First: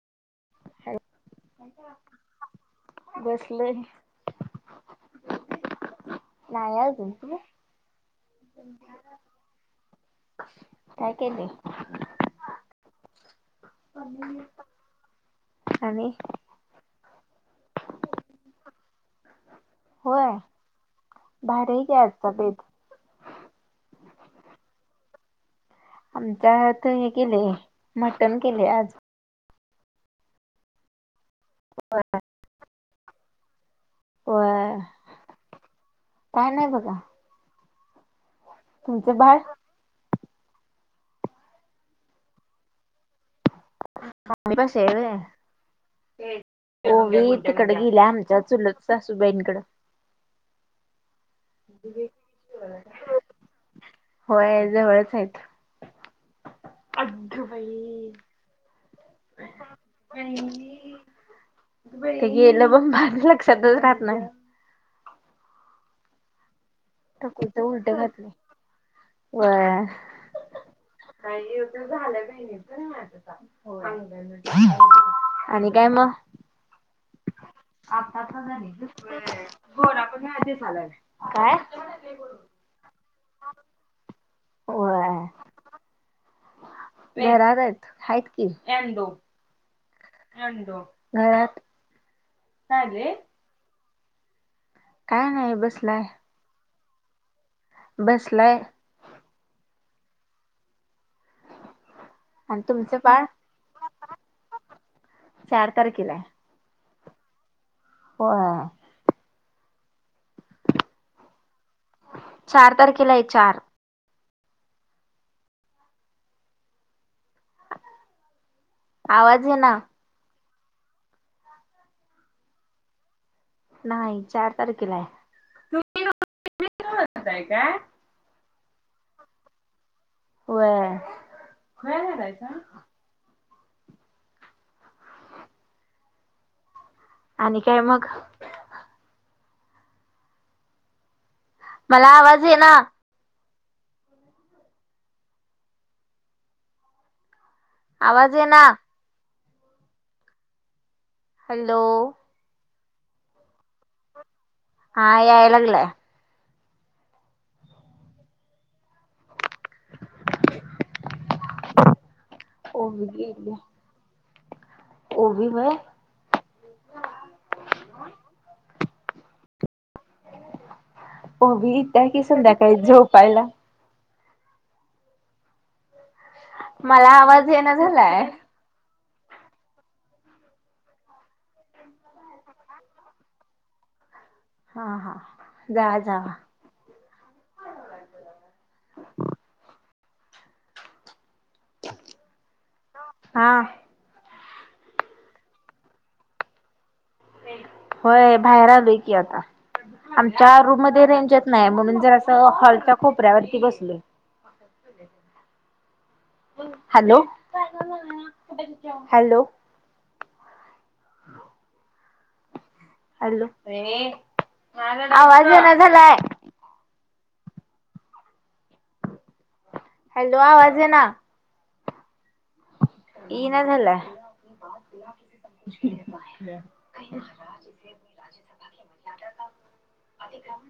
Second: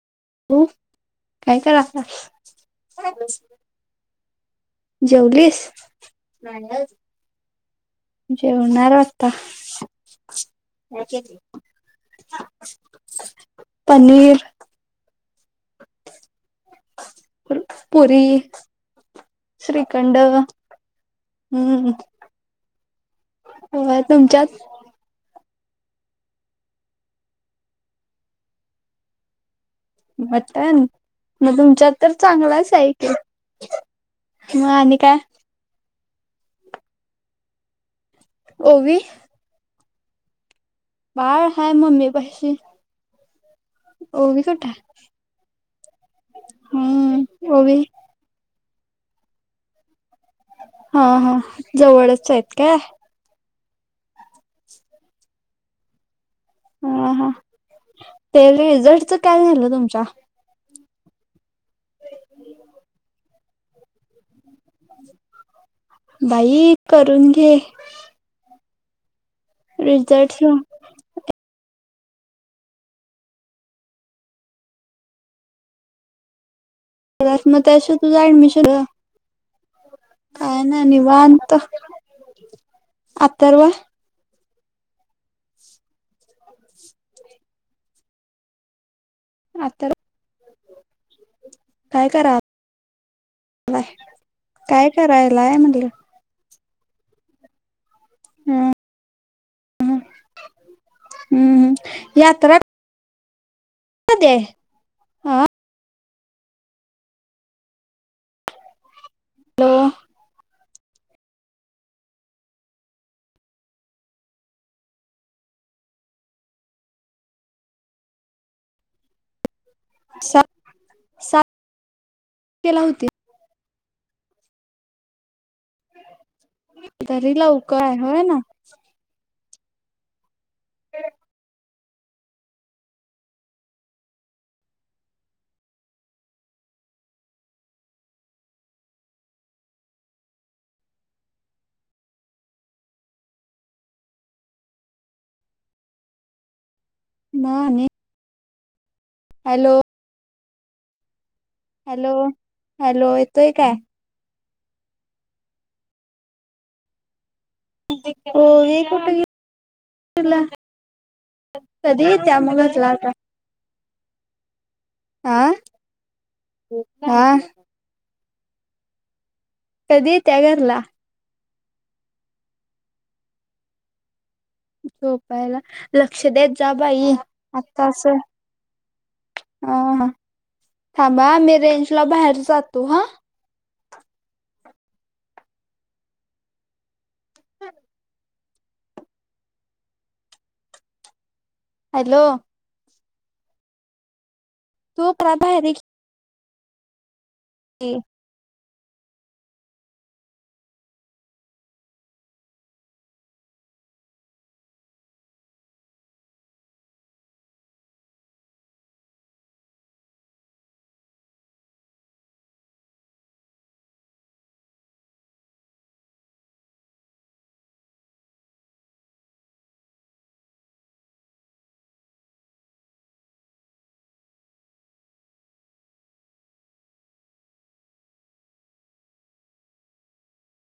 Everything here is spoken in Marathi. हम्म हॅलो काय करा? [unintelligible] बसलोय जेवलीस? नाही अजून तू? जेवणार आता. काय केले पनीर आणि पुरी श्रीखंड होय, भारी आहे हम्म की आजचा बेत. होय तुमच्यात? आमच्यात हे केलय मटण केलय आज. मटन? म तुमच्यात तर चांगलाच आहे की. म होय आणि काय? काय नाही बघा. ओवी तुमच बाळ? बाळ हाय मम्मी पशी, ओवी आम्ही कुठ पाशी हाय? आहे व्हय ओवी हम्म तिकड ओवी गेल्या आमच्या चुलत सासूबाईंकड. हां हं जवळच आहेत काय? होय जवळच हाईत. हा हा ते रिझल्टचं काय झालं तुमच्या? ते गेलं ब माझा लक्षातच राहत नाय. बाई करून घे टकुच उलट घातलय. व्हय रिझल्ट झालं [unintelligible] [unintelligible] आणि काय मग. परत मग त्या दिवशी तुझं ऍडमिशन ग [unintelligible] व्हय [unintelligible] काय नाय निवांत अथर्व. होहाय घरात आहेत आहेत की [unintelligible] आता [unintelligible] [unintelligible] घरात काय करा व काय आणले. काय नाही करायलाय म्हणल? बसलाय बसलाय. हम्म हम् यात्रा. आणि तुमचं बाळ मद [unintelligible] चार तारखेलाय. व्ह य... ऐ ऐ... चार तारखेलाय चार. आवाज येईना. सात सात केला होती. नाही चार तारखेला आहे. तरी लवकर हाय होय ना. होय.... आणि काय मग.. मला आवाज येना ना आणि आवाज येना हॅलो हॅलो हॅलो हॅलो येतोय काय? हा याय लागलाय ओवी कुठं गेली. तुला... कधी येतीया मग घरला ओवी आता गेली हा ओवी ग हा कधी येतीया घरला. ओवी येतीयाकी संध्याकाळी झोपायला. झोपायला. लक्ष देत जा, मला बाई आवाज येना आता अस. झालाय. ह हा थांबाहा मी रेंज ला बाहेर जातो हा. हा हा जा जा.. अ [unintelligible] हॅलो हॅलो हा ते प्रभा आहेरी [unintelligible] हं. होय बाहेर आलोय की आता. आमच्या रूम मध्ये रेंज येत नाही म्हणून जरास असं हॉलच्या कोपऱ्यावरती बसले. ह. Hello hello. हॅलो आवाज येना झालाय? हॅलो आवाज येईना. येईना झालाय.